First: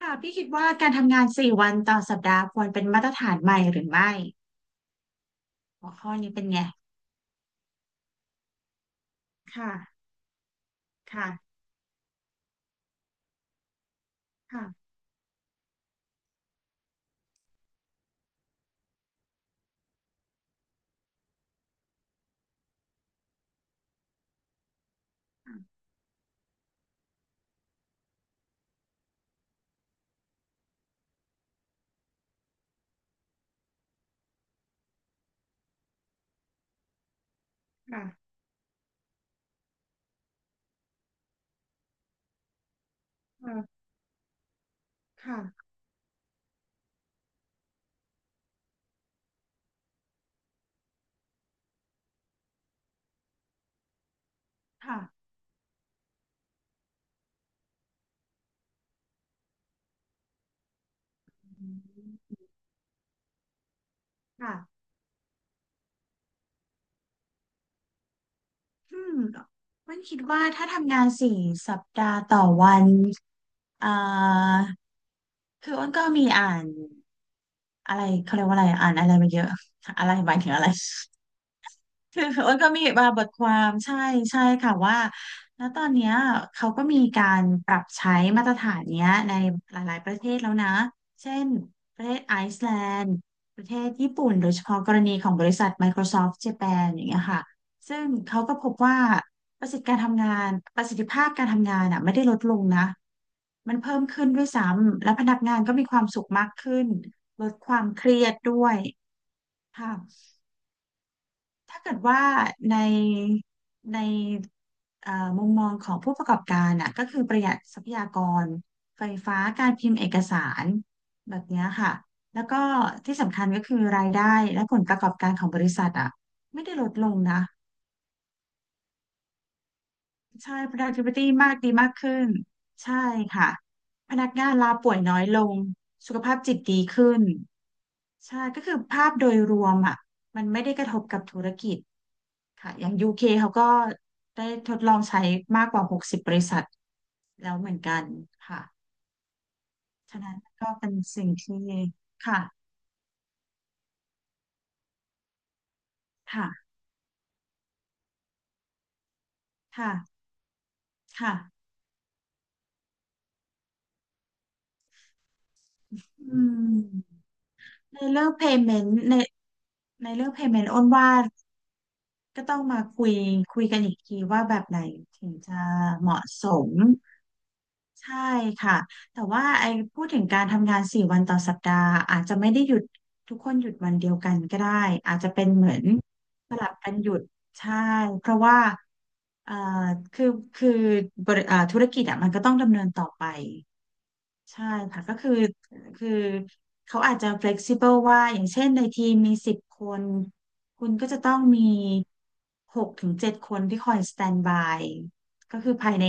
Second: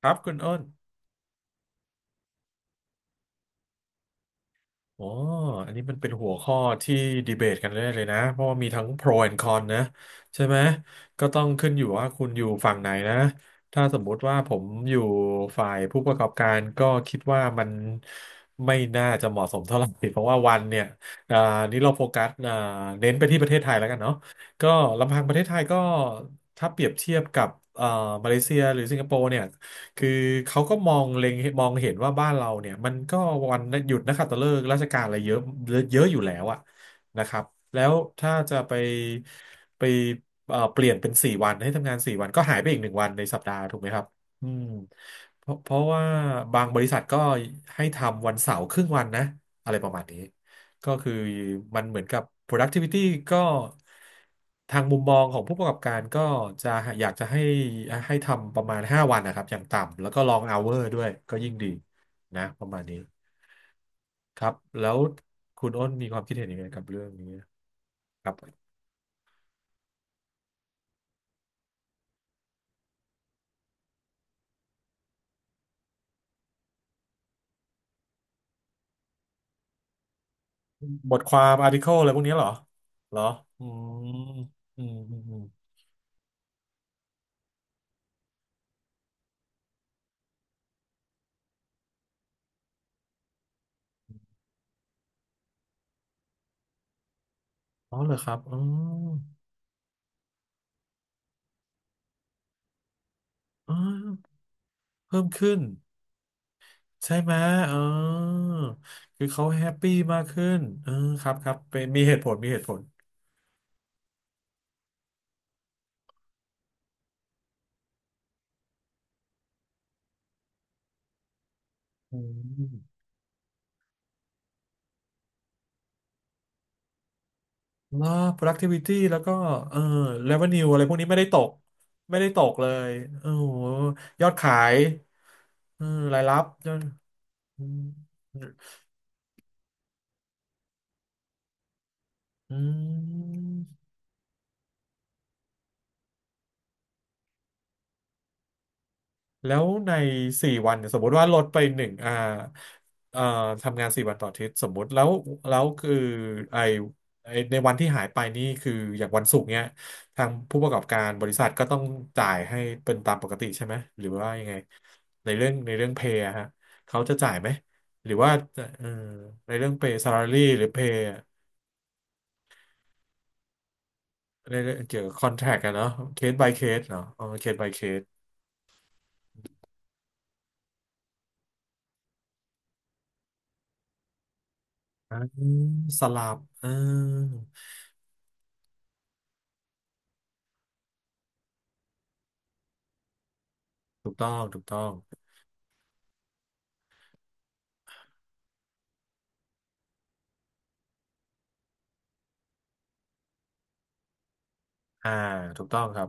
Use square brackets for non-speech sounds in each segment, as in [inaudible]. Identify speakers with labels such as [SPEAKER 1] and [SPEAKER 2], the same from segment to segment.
[SPEAKER 1] ครั
[SPEAKER 2] ค่ะ
[SPEAKER 1] บคุ
[SPEAKER 2] พี่
[SPEAKER 1] ณ
[SPEAKER 2] คิด
[SPEAKER 1] อ้น
[SPEAKER 2] ว่าการทำงาน4 วันต่อสัปดาห์ควรเป็นมาตรฐานใหม่หรือไม่
[SPEAKER 1] อ๋ออันนี้
[SPEAKER 2] หัว
[SPEAKER 1] มันเป็
[SPEAKER 2] ข้
[SPEAKER 1] น
[SPEAKER 2] อ
[SPEAKER 1] หั
[SPEAKER 2] นี้
[SPEAKER 1] ว
[SPEAKER 2] เป็น
[SPEAKER 1] ข้อ
[SPEAKER 2] ไง
[SPEAKER 1] ที่ดีเบตกันได้เลยนะเพราะว่ามีทั้ง pro and con นะ
[SPEAKER 2] ค่ะ
[SPEAKER 1] ใช่ไหมก็ต้อง
[SPEAKER 2] ค่ะ
[SPEAKER 1] ขึ้นอยู่ว่าคุณอยู่ฝั่งไหนนะถ้าสมมุติว่าผม
[SPEAKER 2] ค่ะ
[SPEAKER 1] อยู่ฝ่ายผู้ประกอบการก็คิดว่ามันไม่น่าจะเหมาะสมเท่าไหร่เพราะว่าวันเนี่ยอ่านี้เราโฟกัสเน้นไปที่ประเทศไทยแล้วกันเนาะก็ลำพังประเทศไทย
[SPEAKER 2] ค่ะ
[SPEAKER 1] ก็ถ้าเปรียบเทียบกับเอ่อมาเลเซียหรือสิงคโปร์เนี่ย คือเขาก็มองเห็นว่าบ้านเราเนี่ยมันก็วันหยุดนักขัตฤกษ์ราชการอะไรเยอะเยอะอยู่แล้วอะนะครับแล้ว
[SPEAKER 2] ค่ะ
[SPEAKER 1] ถ้าจะไปเปลี่ยนเป็นสี่วันให้ทำงานสี่วันก็หายไปอีกหนึ่งวันในสัปดาห์ถู
[SPEAKER 2] ค
[SPEAKER 1] กไหมครับอืม
[SPEAKER 2] ่ะ
[SPEAKER 1] เพราะว่าบางบริษัทก็ให้ทำวันเสาร์ครึ่งวันนะอะไรประมาณนี้ ก็คือมันเหมือนกับ productivity ก็ทางมุ
[SPEAKER 2] ค่ะ
[SPEAKER 1] มมองของผู้ประกอบการก็จะอยากจะให้ทำประมาณ5วันนะครับอย่างต่ำแล้วก็ long hour ด้วยก็ยิ่ง
[SPEAKER 2] อื
[SPEAKER 1] ดี
[SPEAKER 2] ม
[SPEAKER 1] นะประมาณนี้ครับ
[SPEAKER 2] ค่ะ
[SPEAKER 1] แล้วคุณอ้นมีความคิดเห็นยังไงกับเรื่องนี้ครับ
[SPEAKER 2] อืมมันคิดว่าถ้าทำงาน4 สัปดาห์ต่อวันอ่าคืออ้นก็มีอ่านอะไรเขาเรียกว่าอะไรอ่านอะไรมาเยอะอะไรหมายถึงอะไร
[SPEAKER 1] บทความ article อะไร
[SPEAKER 2] [laughs]
[SPEAKER 1] พว
[SPEAKER 2] คื
[SPEAKER 1] ก
[SPEAKER 2] อ
[SPEAKER 1] นี้เหรอ
[SPEAKER 2] อ้นก็มีมา
[SPEAKER 1] เหร
[SPEAKER 2] บ
[SPEAKER 1] อ
[SPEAKER 2] ทควา
[SPEAKER 1] อื
[SPEAKER 2] มใช่
[SPEAKER 1] ม
[SPEAKER 2] ใช่ค่ะ
[SPEAKER 1] อืม
[SPEAKER 2] ว่า
[SPEAKER 1] อืมอม
[SPEAKER 2] แล้วตอนเนี้ยเขาก็มีการปรับใช้มาตรฐานเนี้ยในหลายๆประเทศแล้วนะเช่นประเทศไอซ์แลนด์ประเทศญี่ปุ่นโดยเฉพาะกรณีของบริษัท Microsoft Japan อย่างเงี้ยค่ะ
[SPEAKER 1] อ๋อ
[SPEAKER 2] ซึ่ง
[SPEAKER 1] เหรอครับ
[SPEAKER 2] เขาก็พบว่าประสิทธิการทำงานประสิทธิภาพการทำงานอ่ะไม่ได้ลดลงนะ
[SPEAKER 1] อ๋
[SPEAKER 2] มั
[SPEAKER 1] อ
[SPEAKER 2] นเพิ่มขึ้นด้วยซ้ำและ
[SPEAKER 1] เพิ่
[SPEAKER 2] พ
[SPEAKER 1] ม
[SPEAKER 2] นัก
[SPEAKER 1] ขึ้
[SPEAKER 2] งา
[SPEAKER 1] น
[SPEAKER 2] นก็มีความสุขมากขึ้น
[SPEAKER 1] ใช่ไหม
[SPEAKER 2] ลดค
[SPEAKER 1] เอ
[SPEAKER 2] วามเครียด
[SPEAKER 1] อ
[SPEAKER 2] ด้วย
[SPEAKER 1] คือเขาแฮปปี้
[SPEAKER 2] ค่ะ
[SPEAKER 1] มากขึ้นเออครับครับ
[SPEAKER 2] ถ้า
[SPEAKER 1] เป็น
[SPEAKER 2] เกิด
[SPEAKER 1] มีเห
[SPEAKER 2] ว่า
[SPEAKER 1] ตุผลมีเหตุผ
[SPEAKER 2] ใน
[SPEAKER 1] ล
[SPEAKER 2] ในเอ่อมุมมองของผู้ประกอบการอ่ะก็คือประหยัดทรัพยากรไฟฟ้าการพิมพ์เอกสารแบบเนี้ยค่ะ
[SPEAKER 1] อื
[SPEAKER 2] แล้วก็
[SPEAKER 1] ม
[SPEAKER 2] ที่สำคัญก็คือรายได้และผลประกอบการของบริษัทอ่ะไม่ได้ลดลงนะ
[SPEAKER 1] แล้ว productivity แล้วก็เออ
[SPEAKER 2] ใช่
[SPEAKER 1] revenue อะไรพวกนี้ไม่
[SPEAKER 2] productivity
[SPEAKER 1] ได้ตก
[SPEAKER 2] มากดีมาก
[SPEAKER 1] ไม่
[SPEAKER 2] ขึ้
[SPEAKER 1] ได้
[SPEAKER 2] น
[SPEAKER 1] ตกเลย
[SPEAKER 2] ใช่
[SPEAKER 1] โอ้
[SPEAKER 2] ค่ะ
[SPEAKER 1] โห
[SPEAKER 2] พ
[SPEAKER 1] ย
[SPEAKER 2] นั
[SPEAKER 1] อ
[SPEAKER 2] ก
[SPEAKER 1] ด
[SPEAKER 2] งา
[SPEAKER 1] ขา
[SPEAKER 2] นลา
[SPEAKER 1] ย
[SPEAKER 2] ป่วยน้อยลง
[SPEAKER 1] เออ
[SPEAKER 2] สุ
[SPEAKER 1] รา
[SPEAKER 2] ข
[SPEAKER 1] ย
[SPEAKER 2] ภา
[SPEAKER 1] รั
[SPEAKER 2] พ
[SPEAKER 1] บ
[SPEAKER 2] จิต
[SPEAKER 1] ยอด
[SPEAKER 2] ดีขึ้น
[SPEAKER 1] อืม
[SPEAKER 2] ใช่ก็คือภาพโดยรวมอ่ะมันไม่ได้กระทบกับธุรกิจ
[SPEAKER 1] อื
[SPEAKER 2] ค่ะอย่าง UK เคเขาก็
[SPEAKER 1] ม
[SPEAKER 2] ได้ทดลองใช้มากกว่า60บริษัทแล้วเหมือนกันค่ะ
[SPEAKER 1] แล้วใน
[SPEAKER 2] ฉะนั้น
[SPEAKER 1] สี่
[SPEAKER 2] ก็
[SPEAKER 1] วันเนี่
[SPEAKER 2] เป็
[SPEAKER 1] ย
[SPEAKER 2] น
[SPEAKER 1] สมมติว่า
[SPEAKER 2] สิ่ง
[SPEAKER 1] ลดไป
[SPEAKER 2] ที่
[SPEAKER 1] หนึ่ง
[SPEAKER 2] ค่ะ
[SPEAKER 1] เอ่อทำงานสี่วันต่ออาทิตย์สมมติแล้วแล้วคือไอ
[SPEAKER 2] ค่ะ
[SPEAKER 1] ไอ้ในวันที่หายไปนี่คืออย่างวันศุกร์เนี่ย
[SPEAKER 2] ค่ะ
[SPEAKER 1] ทางผู้ประกอบการบริ
[SPEAKER 2] ค่ะ
[SPEAKER 1] ษัทก็ต้องจ่ายให้เป็นตามปกติใช่ไหมหรือว่ายังไงในเรื่องเพย์
[SPEAKER 2] อื
[SPEAKER 1] ฮะเขาจะ
[SPEAKER 2] ม
[SPEAKER 1] จ่ายไหม
[SPEAKER 2] ใน
[SPEAKER 1] หรือ
[SPEAKER 2] เรื่อ
[SPEAKER 1] ว่า
[SPEAKER 2] ง
[SPEAKER 1] เออ
[SPEAKER 2] payment ใน
[SPEAKER 1] ในเรื่องเพย์
[SPEAKER 2] ใน
[SPEAKER 1] ซา a า
[SPEAKER 2] เรื่อง
[SPEAKER 1] y หรือ
[SPEAKER 2] payment
[SPEAKER 1] เพ
[SPEAKER 2] อ้น
[SPEAKER 1] ย์
[SPEAKER 2] ว่า ก็ต้องมาคุยกันอีกทีว่า
[SPEAKER 1] ใน
[SPEAKER 2] แบบ
[SPEAKER 1] เรื่
[SPEAKER 2] ไห
[SPEAKER 1] อง
[SPEAKER 2] น
[SPEAKER 1] เกี่ยวกับค
[SPEAKER 2] ถึ
[SPEAKER 1] อ
[SPEAKER 2] ง
[SPEAKER 1] นแท
[SPEAKER 2] จะ
[SPEAKER 1] คกัะเนาะ
[SPEAKER 2] เห
[SPEAKER 1] เค
[SPEAKER 2] มาะ
[SPEAKER 1] ส
[SPEAKER 2] ส
[SPEAKER 1] by เค
[SPEAKER 2] ม
[SPEAKER 1] สเนาะเคส by เคส
[SPEAKER 2] ใช่ค่ะแต่ว่าไอ้พูดถึงการทำงานสี่วันต่อสัปดาห์อาจจะไม่ได้หยุดทุกคนหยุดวันเดียวกันก็ได้อาจจะเป็นเหมือน
[SPEAKER 1] สลับ
[SPEAKER 2] ส
[SPEAKER 1] เอ
[SPEAKER 2] ลั
[SPEAKER 1] อ
[SPEAKER 2] บกันหยุดใช่เพราะว่าเอ่อคือคือบริเอ่อธุรกิจอ่ะมันก็ต้องดำเนินต่อไป
[SPEAKER 1] ถูกต้องถู
[SPEAKER 2] ใช่
[SPEAKER 1] กต้อง
[SPEAKER 2] ค่ะก็คือคือเขาอาจจะ flexible ว่าอย่างเช่นในทีมมี10 คนคุณก็จะต้องมี6 ถึง 7 คนที่คอย stand by
[SPEAKER 1] อ่า
[SPEAKER 2] ก็
[SPEAKER 1] ถูก
[SPEAKER 2] คือ
[SPEAKER 1] ต้อง
[SPEAKER 2] ภาย
[SPEAKER 1] ครั
[SPEAKER 2] ใน
[SPEAKER 1] บ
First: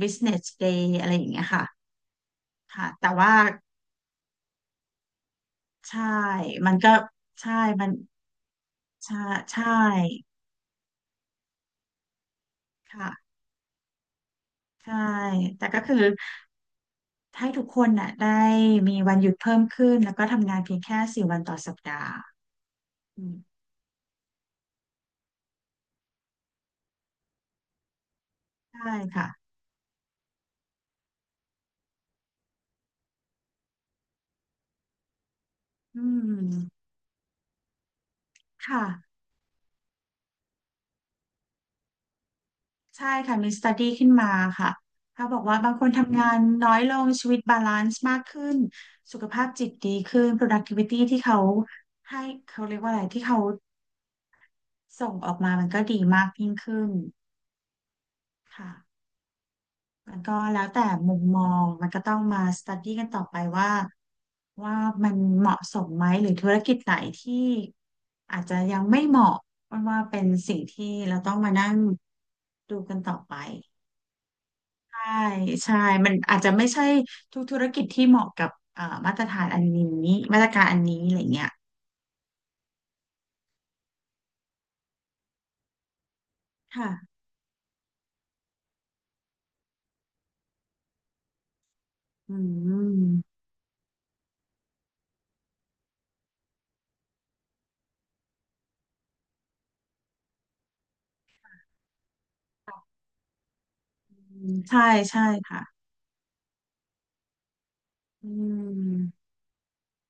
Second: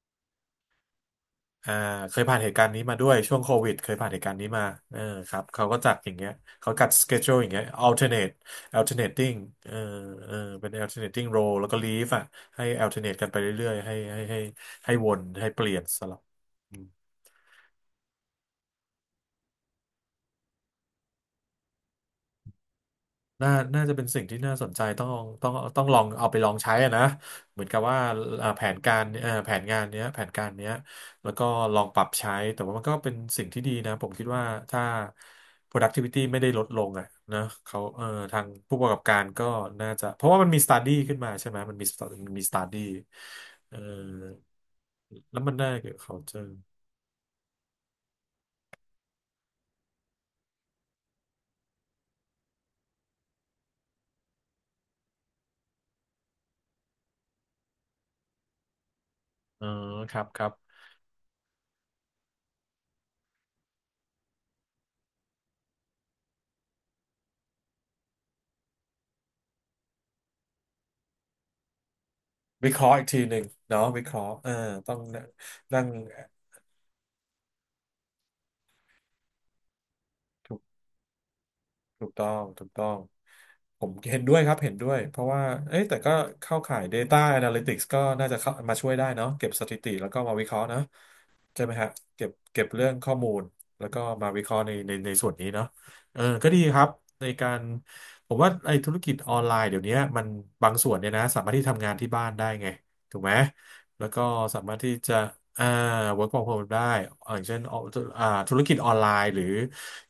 [SPEAKER 2] business day อะไรอย่างเงี้ยค่ะ
[SPEAKER 1] อ่าเคยผ่านเหตุการณ์นี้
[SPEAKER 2] ค่ะ
[SPEAKER 1] มาด้ว
[SPEAKER 2] แต่
[SPEAKER 1] ย
[SPEAKER 2] ว่า
[SPEAKER 1] ช่วงโควิดเคยผ่านเหตุการณ์นี้มาเออครับเขาก็จัด
[SPEAKER 2] ใช่
[SPEAKER 1] อย่างเงี้ยเขา
[SPEAKER 2] มัน
[SPEAKER 1] กั
[SPEAKER 2] ก็
[SPEAKER 1] ดสเกจ u l e อย่าง
[SPEAKER 2] ใช่
[SPEAKER 1] เงี้ย
[SPEAKER 2] มัน
[SPEAKER 1] alternate
[SPEAKER 2] ใช่
[SPEAKER 1] alternating
[SPEAKER 2] ใช่
[SPEAKER 1] เออเออเป็น alternating role แล้วก็ leave อ่ะให้ alternate กัน
[SPEAKER 2] ค่ะ
[SPEAKER 1] ไปเรื่อยๆให้ให้
[SPEAKER 2] ใช่
[SPEAKER 1] วนให้เป
[SPEAKER 2] แต่
[SPEAKER 1] ลี่ย
[SPEAKER 2] ก็
[SPEAKER 1] น
[SPEAKER 2] คือ
[SPEAKER 1] สลับ
[SPEAKER 2] ให้ทุกคนน่ะได้มีวันหยุดเพิ่มขึ้นแล้วก็ทำงานเพียงแค่สี่วันต่อสัปดาห์อื
[SPEAKER 1] น่า
[SPEAKER 2] ม
[SPEAKER 1] น่าจะเป็นสิ่งที่น่าสนใจต้องลองเอาไปลองใช้อะนะเหมือนกับว่าแผน
[SPEAKER 2] ใช่
[SPEAKER 1] การ
[SPEAKER 2] ค่ะ
[SPEAKER 1] แผนงานเนี้ยแผนการเนี้ยแล้วก็ลองปรับใช้แต่ว่ามันก็เป็นสิ่งที่ดีนะผมคิดว่าถ้า
[SPEAKER 2] อื
[SPEAKER 1] productivity ไม่ได้ลดล
[SPEAKER 2] ม
[SPEAKER 1] งอ่ะนะเขาทางผู้ป
[SPEAKER 2] ค่ะ
[SPEAKER 1] ระกอบการก็น่าจะเพราะว่ามันมี study ขึ้นมาใช่ไหมมันมี มันมี study
[SPEAKER 2] ใช่ค่ะมีสต u
[SPEAKER 1] เอ่อ
[SPEAKER 2] d ีขึ้นมาค่ะถ้าบ
[SPEAKER 1] แล้
[SPEAKER 2] อ
[SPEAKER 1] ว
[SPEAKER 2] ก
[SPEAKER 1] มัน
[SPEAKER 2] ว่า
[SPEAKER 1] ได้
[SPEAKER 2] บางค
[SPEAKER 1] เกี่
[SPEAKER 2] น
[SPEAKER 1] ยวกับ
[SPEAKER 2] ทำงาน
[SPEAKER 1] culture
[SPEAKER 2] น้อยลงชีวิตบาลานซ์มากขึ้นสุขภาพจิตดีขึ้น productivity ที่เขาให้เขาเรียกว่าอะไรที่เขาส่งออกมามันก็ดีมากยิ่งขึ้นค่ะ
[SPEAKER 1] อ๋อค
[SPEAKER 2] มัน
[SPEAKER 1] รับ
[SPEAKER 2] ก็
[SPEAKER 1] ครับ
[SPEAKER 2] แล้วแต่มุมมองมันก็ต้องมาสต u d ีกันต่อไปว่าว่ามันเหมาะสมไหมหรือธุรกิจไหนที่อาจจะยังไม่เหมาะเพราะว่าเป็นสิ่งที่เราต้องมานั่ง
[SPEAKER 1] วิ
[SPEAKER 2] ดู
[SPEAKER 1] เคราะห์
[SPEAKER 2] กัน
[SPEAKER 1] อีก
[SPEAKER 2] ต่อ
[SPEAKER 1] ทีห
[SPEAKER 2] ไป
[SPEAKER 1] นึ่งเนาะวิเคราะห์เออต้อง
[SPEAKER 2] ใช่ใช่
[SPEAKER 1] นั่ง
[SPEAKER 2] มันอาจจะไม่ใช่ทุกธุรกิจที่เหมาะกับมาตรฐานอันนี้มาตรการอันนี้อะไรเงี้ย
[SPEAKER 1] ถูกต้อง ผมเห็นด้วยครับเห็นด้วยเพราะว่าเอ้ยแต่ก็เข้าข่าย
[SPEAKER 2] ค่ะ
[SPEAKER 1] Data Analytics ก็น่าจะเข้ามาช่วยได้เนาะเก็บสถิติแล้วก็มาวิเคราะห์นะใช่ไหมฮะเก็บ
[SPEAKER 2] อื
[SPEAKER 1] เก็บเรื่องข้อมู
[SPEAKER 2] ม
[SPEAKER 1] ลแล้วก็มาวิเคราะห์ในส่วนนี้เนาะเออก็ดีครับในการผมว่าไอ้ธุรกิจออนไลน์เดี๋ยวนี้มันบางส่วนเนี่ยนะสามารถที่ทำงานที่บ้านได้ไงถูกไหม แล้วก็
[SPEAKER 2] อืม
[SPEAKER 1] สามารถ
[SPEAKER 2] ใช่
[SPEAKER 1] ที่จะ
[SPEAKER 2] ใช่ค่ะ
[SPEAKER 1] อ่า work from home ได้ อย่างเช่น
[SPEAKER 2] อื
[SPEAKER 1] ธุรกิจออนไล
[SPEAKER 2] ม
[SPEAKER 1] น์หรือ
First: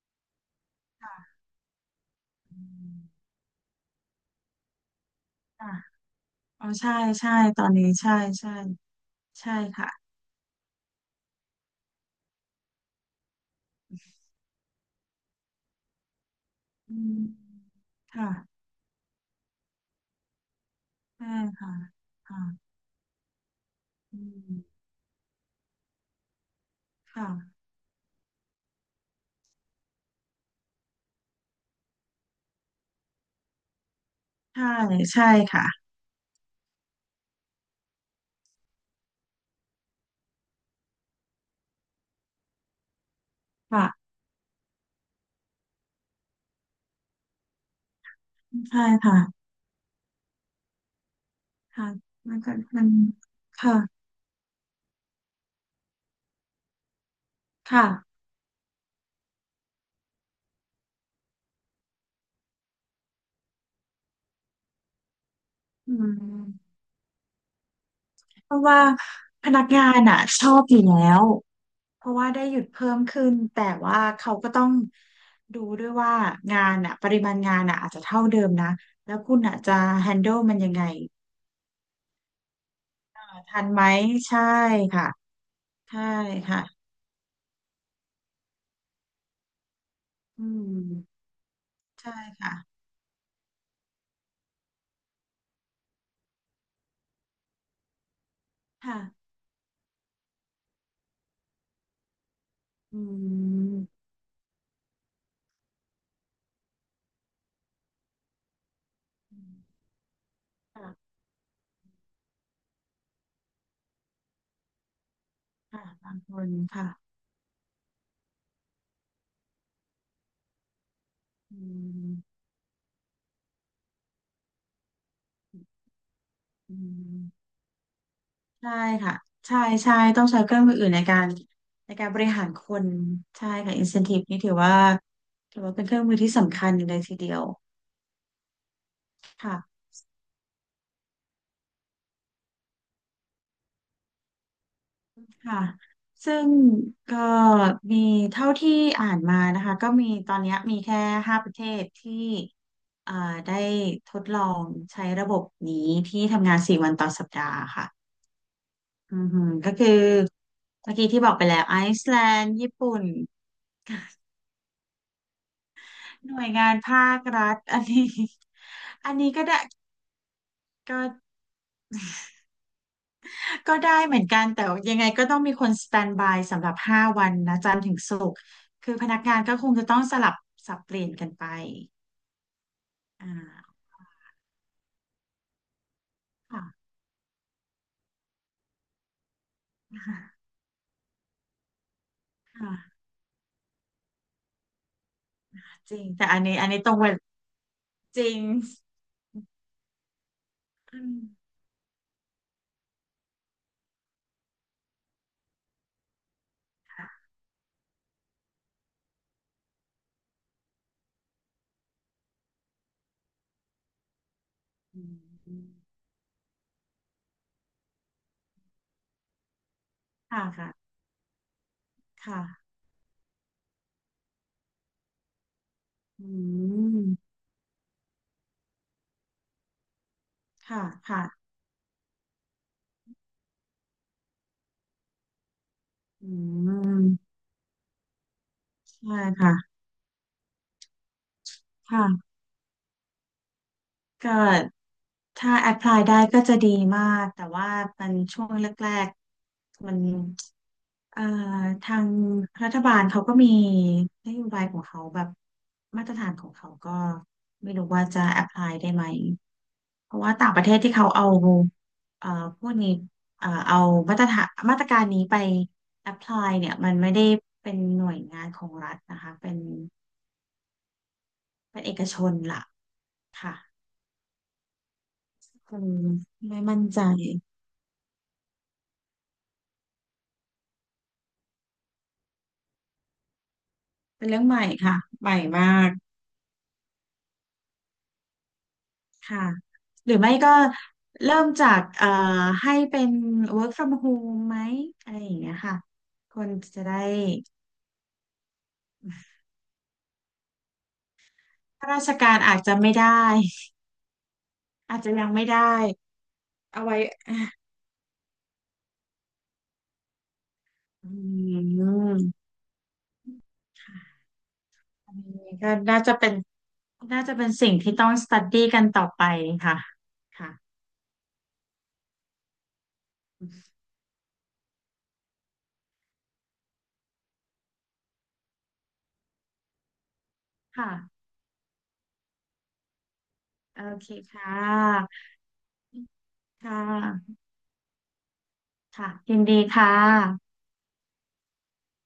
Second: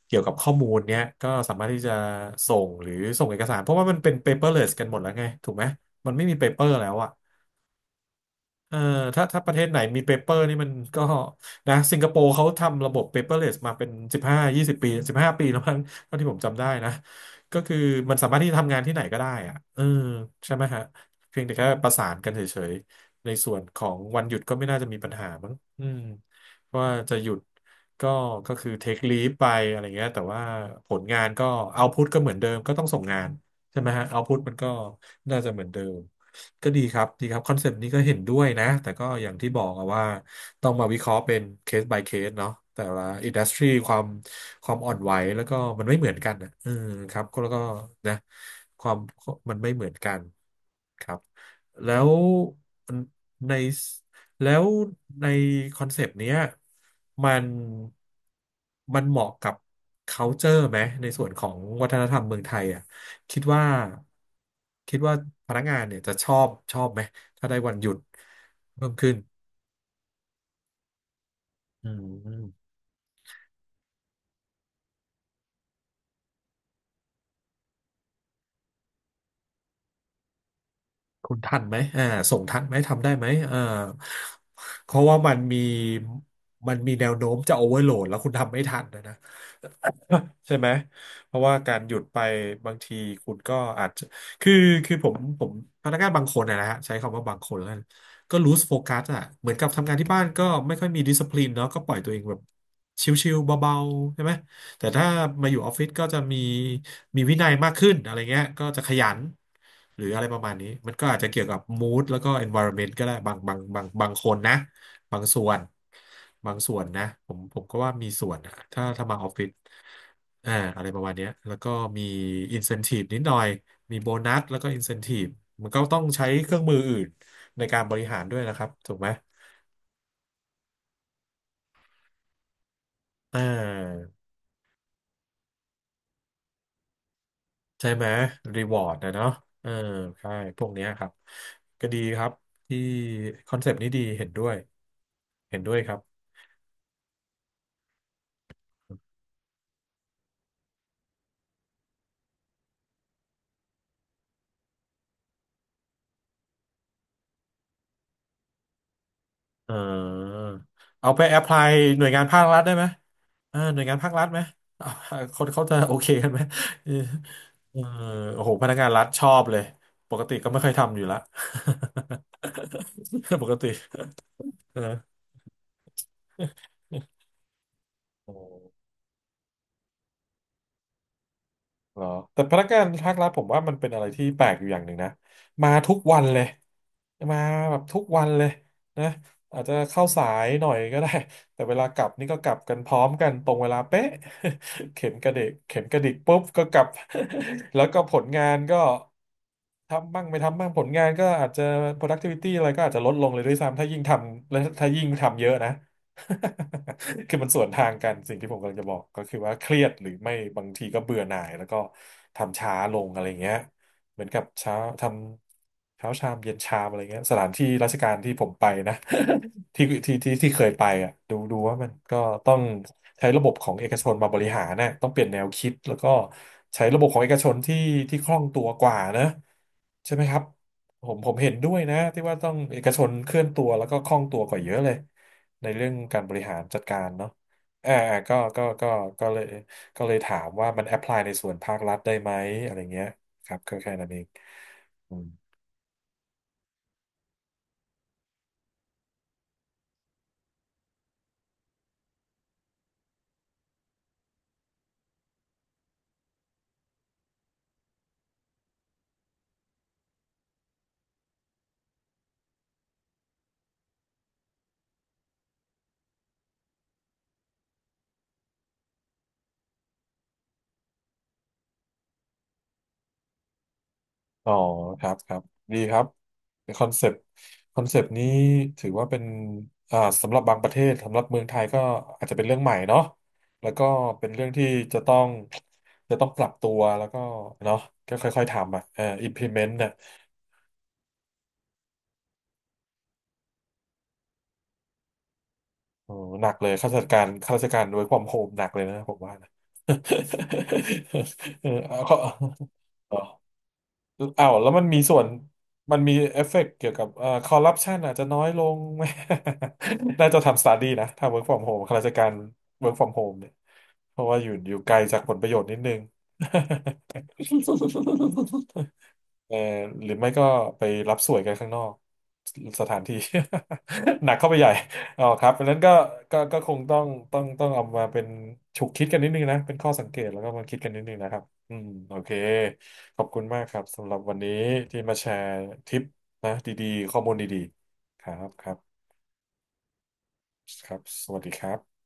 [SPEAKER 1] เกี่ยวกับข้อมูลเนี้ย
[SPEAKER 2] ค่ะ
[SPEAKER 1] ก็สามารถที่จะส่
[SPEAKER 2] อื
[SPEAKER 1] งหรือส่
[SPEAKER 2] ม
[SPEAKER 1] งเอกสารเพราะว่ามันเป็น paperless กันหมดแล้วไงถูกไหม
[SPEAKER 2] ค่ะ
[SPEAKER 1] มันไม่มี
[SPEAKER 2] อ๋อ
[SPEAKER 1] paper แล้
[SPEAKER 2] ใช่
[SPEAKER 1] วอะ
[SPEAKER 2] ใช่ตอนนี้ใช่ใช่
[SPEAKER 1] เออถ้าป
[SPEAKER 2] ใช่
[SPEAKER 1] ระเทศไหน
[SPEAKER 2] ค่ะ
[SPEAKER 1] มีเปเปอร์นี่มันก็นะสิงคโปร์เขาทำระบบ paperless มาเป็นสิบห้ายี่สิบปีสิบห้าปีแล้วมั้งเท่าที่ผมจำได้นะ
[SPEAKER 2] อืม
[SPEAKER 1] ก็คือมันสา
[SPEAKER 2] ค่ะ
[SPEAKER 1] มารถที่จะทำงานที่ไหนก็ได้อะเออใช่ไหมฮะ
[SPEAKER 2] ใช่
[SPEAKER 1] เพียงแต่แค่
[SPEAKER 2] ค่ะ
[SPEAKER 1] ประสานกัน
[SPEAKER 2] ค่ะ
[SPEAKER 1] เฉยๆในส่วนของ
[SPEAKER 2] อื
[SPEAKER 1] วันหยุดก็
[SPEAKER 2] ม
[SPEAKER 1] ไม่น่าจะมีปัญหามั้งอืมว่าจะห
[SPEAKER 2] ค่ะ
[SPEAKER 1] ยุดก็ก็คือ take leave ไปอะไรเงี้ยแต่ว่าผลงานก็ output ก็เหมือนเดิมก็ต้องส่งงานใช่ไหมฮะ output มัน
[SPEAKER 2] ใช่
[SPEAKER 1] ก็
[SPEAKER 2] ใช่
[SPEAKER 1] น่าจะเห
[SPEAKER 2] ค่ะ
[SPEAKER 1] มือนเดิม ก็ดีครับดีครับคอนเซปต์นี้ก็เห็นด้วยนะแต่ก็อย่างที่บอกอะว่าต้องมาวิเคราะห์เป็นเคส by เคสเนาะแต่ละอินดัสทรีความ
[SPEAKER 2] ค่ะ
[SPEAKER 1] ความอ่อนไหวแล้วก็มันไม่เหมือนกันอะเออครับก็แล้วก็นะ
[SPEAKER 2] ใช่
[SPEAKER 1] ความ
[SPEAKER 2] ค่ะ
[SPEAKER 1] มันไม่เหมือนกันครับ
[SPEAKER 2] ค่ะ
[SPEAKER 1] แล้ว
[SPEAKER 2] มันก็มัน
[SPEAKER 1] ใน
[SPEAKER 2] ค่ะ
[SPEAKER 1] แล้วในคอนเซปต์เนี้ยมัน
[SPEAKER 2] ค่ะ
[SPEAKER 1] มันเหมาะกับ culture ไหมในส่วนของวัฒนธรรมเมืองไทยอ่ะ คิดว่าคิดว่าพนักงาน
[SPEAKER 2] อื
[SPEAKER 1] เนี่ยจะ
[SPEAKER 2] ม
[SPEAKER 1] ชอบไหมถ้าได้วันหยุด
[SPEAKER 2] เพราะว่า
[SPEAKER 1] เพิ่มขึ้น
[SPEAKER 2] พนักงานอ่ะชอบอยู่แล้ว
[SPEAKER 1] อื
[SPEAKER 2] เพราะว่าได้หยุด
[SPEAKER 1] ม
[SPEAKER 2] เพิ่มขึ้นแต่ว่าเขาก็ต้องดูด้วยว่างานอ่ะปริมาณงานอ่ะอาจจะเท่าเดิมนะแล้วคุณอ่ะจะแฮน n d l ลมันยังไง
[SPEAKER 1] คุณทันไหมอ่าส่งทันไหม ทำได้ไหมอ่า
[SPEAKER 2] ทันไหมใช่
[SPEAKER 1] เพราะ
[SPEAKER 2] ค่ะ
[SPEAKER 1] ว่า
[SPEAKER 2] ใช่ค่ะ
[SPEAKER 1] มันมีแนวโน้มจะโอเวอร์โหลดแล้วคุณทำไม่ทันนะนะ
[SPEAKER 2] อื
[SPEAKER 1] [coughs] ใช่ไหม
[SPEAKER 2] ม
[SPEAKER 1] เพราะว่าการหยุด
[SPEAKER 2] ใช่
[SPEAKER 1] ไป
[SPEAKER 2] ค่ะ
[SPEAKER 1] บางทีคุณก็อาจจะ คือคือผมพนักงานบางคนนะนะฮะใช้คำว่าบางคนแล้วกันก็ loose
[SPEAKER 2] ค่ะ
[SPEAKER 1] focus อ่ะเหมือนกับทำงานที่บ้านก็ไม่ค่อยมี discipline เนาะก็ปล่อยตัวเองแบบ
[SPEAKER 2] อื
[SPEAKER 1] ชิวๆเบา
[SPEAKER 2] ม
[SPEAKER 1] ๆใช่ไหม แต่ถ้ามาอยู่ออฟฟิศก็จะมีวินัยมากขึ้นอะไรเงี้ยก็จะขยันหรืออะไรประมาณนี้มันก็
[SPEAKER 2] ค่ะ
[SPEAKER 1] อาจจะเกี่ยวกับ mood แล้วก็ environment ก็ได้บางคนนะบางส่วน
[SPEAKER 2] ค่ะบางคน
[SPEAKER 1] บางส่วน
[SPEAKER 2] ค่ะ
[SPEAKER 1] นะผมก็ว่ามีส่วนนะถ้ามาออฟฟิศอ่าอะไรประมาณเนี้ยแล้ว
[SPEAKER 2] อื
[SPEAKER 1] ก็มี
[SPEAKER 2] ม
[SPEAKER 1] incentive นิดหน่อยมีโบนัสแล้วก็ incentive มันก็ต้องใช้เครื่อง
[SPEAKER 2] อื
[SPEAKER 1] มืออื่น
[SPEAKER 2] ม
[SPEAKER 1] ในการบริหารด้วยนะครับ
[SPEAKER 2] ใช่
[SPEAKER 1] ถูกไหม
[SPEAKER 2] ค่ะใช่ใช่ต้องใช้เครื่องมืออื่นในการในการบริหารคน
[SPEAKER 1] อ่
[SPEAKER 2] ใช่ค่ะ
[SPEAKER 1] า
[SPEAKER 2] incentive นี่ถือว่าถือว่าเป็นเครื่องมือที่สำคัญเลยทีเดียว
[SPEAKER 1] ใช่ไหมรีวอร์ดนะเนาะเออ
[SPEAKER 2] ค่ะ
[SPEAKER 1] ใช่พวกเนี้ยครับก็ดีครับที่คอนเซปต์นี้ดีเห็นด้วยเห็
[SPEAKER 2] ค่ะ
[SPEAKER 1] นด้วยครับ
[SPEAKER 2] ซึ่งก็มีเท่าที่อ่านมานะคะก็มีตอนเนี้ยมีแค่5 ประเทศที่อ่าได้ทดลองใช้ระบบนี้ที่ทำงานสี่วันต่อสัปดาห์ค่ะอือหือก็
[SPEAKER 1] เอ
[SPEAKER 2] คือ
[SPEAKER 1] อ
[SPEAKER 2] เมื่อกี้
[SPEAKER 1] เอาไป
[SPEAKER 2] ที่บอ
[SPEAKER 1] แอ
[SPEAKER 2] ก
[SPEAKER 1] พ
[SPEAKER 2] ไป
[SPEAKER 1] พ
[SPEAKER 2] แล้
[SPEAKER 1] ลา
[SPEAKER 2] ว
[SPEAKER 1] ย
[SPEAKER 2] ไอ
[SPEAKER 1] หน่ว
[SPEAKER 2] ซ์
[SPEAKER 1] ย
[SPEAKER 2] แล
[SPEAKER 1] งานภา
[SPEAKER 2] น
[SPEAKER 1] ค
[SPEAKER 2] ด์
[SPEAKER 1] รัฐได้
[SPEAKER 2] ญี่
[SPEAKER 1] ไหม
[SPEAKER 2] ปุ่น
[SPEAKER 1] เออหน่วยงานภาครัฐไหมเอา [laughs] คนเขาจะโอเคกั
[SPEAKER 2] ห
[SPEAKER 1] น
[SPEAKER 2] น่
[SPEAKER 1] ไหม
[SPEAKER 2] วยงาน
[SPEAKER 1] เออ
[SPEAKER 2] ภาครัฐ [laughs]
[SPEAKER 1] เอ
[SPEAKER 2] อั
[SPEAKER 1] อ
[SPEAKER 2] นนี้ [laughs]
[SPEAKER 1] โอ้โหพนักงานรัฐ
[SPEAKER 2] อัน
[SPEAKER 1] ชอ
[SPEAKER 2] นี้ก็
[SPEAKER 1] บเล
[SPEAKER 2] ได้
[SPEAKER 1] ยปกติก็ไม่เคยทำอ
[SPEAKER 2] ก็
[SPEAKER 1] ยู่ละ [laughs] ปกติ
[SPEAKER 2] ก็ได้เหมือนกันแต่
[SPEAKER 1] เอ
[SPEAKER 2] ยัง
[SPEAKER 1] อ
[SPEAKER 2] ไงก็ต้องมีคนสแตนบายสำหรับ5 วันนะจันทร์ถึงศุ
[SPEAKER 1] โอ
[SPEAKER 2] กร์
[SPEAKER 1] ้
[SPEAKER 2] คือพนักงานก็คงจะต้องสลับสับเปลี่ยนกันไป
[SPEAKER 1] เหรอแต่พนักงานภาค
[SPEAKER 2] อ่
[SPEAKER 1] รัฐผมว่ามัน
[SPEAKER 2] า
[SPEAKER 1] เป็นอะไรที่แปลกอยู่อย่างหนึ่งนะมาทุกวันเลย
[SPEAKER 2] ค่ะ
[SPEAKER 1] มาแบบทุกวันเลยนะอาจจะเข้าสา
[SPEAKER 2] ค่ะ
[SPEAKER 1] ยหน่อยก็ได้แต่เวลากลับนี่ก็กลับ
[SPEAKER 2] ค่ะ
[SPEAKER 1] กันพร้อมกันตรงเวลาเป๊ะ [laughs] เข็มกระเดกเข็ม
[SPEAKER 2] จ
[SPEAKER 1] ก
[SPEAKER 2] ริ
[SPEAKER 1] ระ
[SPEAKER 2] ง
[SPEAKER 1] ดิก
[SPEAKER 2] แต่
[SPEAKER 1] ปุ๊
[SPEAKER 2] อัน
[SPEAKER 1] บ
[SPEAKER 2] นี้
[SPEAKER 1] ก็
[SPEAKER 2] อัน
[SPEAKER 1] ก
[SPEAKER 2] นี้
[SPEAKER 1] ลับ
[SPEAKER 2] ตรงเวลา
[SPEAKER 1] [laughs] แล้วก็ผ
[SPEAKER 2] จ
[SPEAKER 1] ล
[SPEAKER 2] ริง
[SPEAKER 1] งานก็ทำบ้างไม่ทำบ้างผล
[SPEAKER 2] อื
[SPEAKER 1] งาน
[SPEAKER 2] ม
[SPEAKER 1] ก็อาจจะ productivity อะไรก็อาจจะลดลงเลยด้วยซ้ำถ้ายิ่งทำและถ้ายิ่งทำเยอะนะ
[SPEAKER 2] ค่ะ
[SPEAKER 1] [laughs] คือมันสวนทางกันสิ่งที่ผมกำลังจะบอกก็คือว่าเครียดหรือไม่บางทีก็เบื่อหน่ายแล้วก็ทำช้าลงอะไรเงี้ยเหมือนกับเช้า
[SPEAKER 2] อื
[SPEAKER 1] ท
[SPEAKER 2] ม
[SPEAKER 1] ำเช้าชามเย็นชามอะไรเงี้ยสถานที่ราชการที่ผมไปนะ [laughs]
[SPEAKER 2] ค่ะ
[SPEAKER 1] ที่เค
[SPEAKER 2] ค่ะ
[SPEAKER 1] ยไปอ่ะดูว่ามันก็ต้อง
[SPEAKER 2] ค่ะ
[SPEAKER 1] ใช้ระบบของเอกชนมาบริหารนะต้องเปลี่ยนแนวคิดแล้วก็
[SPEAKER 2] อื
[SPEAKER 1] ใช้ระบบของเอ
[SPEAKER 2] ม
[SPEAKER 1] กชนที่คล่องตัวกว่านะใช่ไหมครับ
[SPEAKER 2] ค่ะ
[SPEAKER 1] ผม
[SPEAKER 2] ค่ะ
[SPEAKER 1] ผมเห็นด้วยนะที่ว่าต้องเอกชนเคลื่อนตัวแล้วก็คล่องตัวกว่าเยอะเลย ในเรื่องการ
[SPEAKER 2] อื
[SPEAKER 1] บริหารจัดการเนาะ
[SPEAKER 2] ม
[SPEAKER 1] อ่าอ่าก็ก็
[SPEAKER 2] ใช่
[SPEAKER 1] ก็เลย
[SPEAKER 2] ค่ะ
[SPEAKER 1] ถามว่ามันแอพพลายในส่วนภาครัฐได้ไห
[SPEAKER 2] ค่ะ
[SPEAKER 1] มอะไรเงี้ยครับก็แค่นั้นเอง
[SPEAKER 2] ก็
[SPEAKER 1] อืม
[SPEAKER 2] ถ้าแอพพลายได้ก็จะดีมากแต่ว่ามันช่วงแรกๆมันเอ่อทางรัฐบาลเขาก็มีนโยบายของเขาแบบมาตรฐานของเขาก็ไม่รู้ว่าจะแอพพลายได้ไหมเพราะว่าต่างประเทศที่เขาเอาเอ่อพวกนี้เอามาตรฐานมาตรการนี้ไปแอพพลายเนี่ยมันไม่ได้เป็นหน่วยงานของรัฐนะคะเป็นเป็นเอกชนล่ะค่ะ
[SPEAKER 1] อ๋อครับครับ
[SPEAKER 2] ค
[SPEAKER 1] ดี
[SPEAKER 2] ง
[SPEAKER 1] ครับ
[SPEAKER 2] ไม่
[SPEAKER 1] ค
[SPEAKER 2] มั่น
[SPEAKER 1] อน
[SPEAKER 2] ใจ
[SPEAKER 1] เซปต์คอนเซปต์นี้ถือว่าเป็นอ่าสำหรับบางประเทศสำหรับเมืองไทยก็อาจจะเป็นเรื่องใหม่เนาะแล้วก็
[SPEAKER 2] เป็
[SPEAKER 1] เป็
[SPEAKER 2] น
[SPEAKER 1] น
[SPEAKER 2] เรื่อ
[SPEAKER 1] เรื่
[SPEAKER 2] ง
[SPEAKER 1] อง
[SPEAKER 2] ให
[SPEAKER 1] ที่
[SPEAKER 2] ม่ค่ะ
[SPEAKER 1] จะต้อ
[SPEAKER 2] ให
[SPEAKER 1] ง
[SPEAKER 2] ม่มาก
[SPEAKER 1] จะต้องปรับตัวแล้วก็เนาะก็ค่อยๆทำอ่ะ
[SPEAKER 2] ค่ะ
[SPEAKER 1] implement น่ะ
[SPEAKER 2] หรือไม่ก็เริ่มจากให้เป็น work from home ไหมอะไรอย่างเงี้ยค่ะ
[SPEAKER 1] โอ้
[SPEAKER 2] ค
[SPEAKER 1] หนั
[SPEAKER 2] น
[SPEAKER 1] กเลย
[SPEAKER 2] จะได้
[SPEAKER 1] ข้าราชการ work from home หนักเลยนะผมว่านะ [laughs] เออ [laughs]
[SPEAKER 2] ข้า
[SPEAKER 1] เอา
[SPEAKER 2] ราช
[SPEAKER 1] เขาเอา
[SPEAKER 2] การอาจจะไม่ได้
[SPEAKER 1] อ้าวแล้วมัน
[SPEAKER 2] อา
[SPEAKER 1] มี
[SPEAKER 2] จจะ
[SPEAKER 1] ส่ว
[SPEAKER 2] ยั
[SPEAKER 1] น
[SPEAKER 2] งไม่ได้
[SPEAKER 1] มันมีเอฟเฟกต์
[SPEAKER 2] เอา
[SPEAKER 1] เกี่ยว
[SPEAKER 2] ไว้
[SPEAKER 1] กับคอร์รัปชันอาจจะน้อยลง [laughs] ไหม [laughs] น่าจะทำสตาร์ดี้นะ
[SPEAKER 2] อื
[SPEAKER 1] ถ้า work from home ข้าราชกา
[SPEAKER 2] ม
[SPEAKER 1] ร work from home เนี่ยเพ
[SPEAKER 2] ค่ะ
[SPEAKER 1] ราะว่าอยู่ไกล
[SPEAKER 2] อั
[SPEAKER 1] จา
[SPEAKER 2] น
[SPEAKER 1] ก
[SPEAKER 2] น
[SPEAKER 1] ผลประ
[SPEAKER 2] ี้
[SPEAKER 1] โยชน์
[SPEAKER 2] ก็
[SPEAKER 1] นิดนึง
[SPEAKER 2] น่าจะเป็นน่าจะเป็นสิ่งที่ต้อง study
[SPEAKER 1] [laughs]
[SPEAKER 2] กันต่อไป
[SPEAKER 1] เออ
[SPEAKER 2] ค่ะ
[SPEAKER 1] หรือไม่ก็
[SPEAKER 2] ค่ะ
[SPEAKER 1] ไปรับสวยกันข้างนอกสถานที่ [laughs] หนักเข้าไปใหญ่อ๋อครับเพราะฉะนั้นก็ก็คงต้องเอามาเป็นฉุกคิดกันนิดนึงนะเป็นข้อสังเกตแล้วก็มาคิดกันนิดนึง
[SPEAKER 2] ค่ะ
[SPEAKER 1] นะครับอืมโอเคขอบคุณมากครั
[SPEAKER 2] โอ
[SPEAKER 1] บ
[SPEAKER 2] เค
[SPEAKER 1] สำหรับวัน
[SPEAKER 2] ค่
[SPEAKER 1] นี้ที่
[SPEAKER 2] ะ
[SPEAKER 1] มาแชร์ทิปนะ
[SPEAKER 2] ค่ะ
[SPEAKER 1] ดีๆข้อมูลดีๆ
[SPEAKER 2] ค่ะยินดีค่ะ
[SPEAKER 1] ครับสวัสดีครับ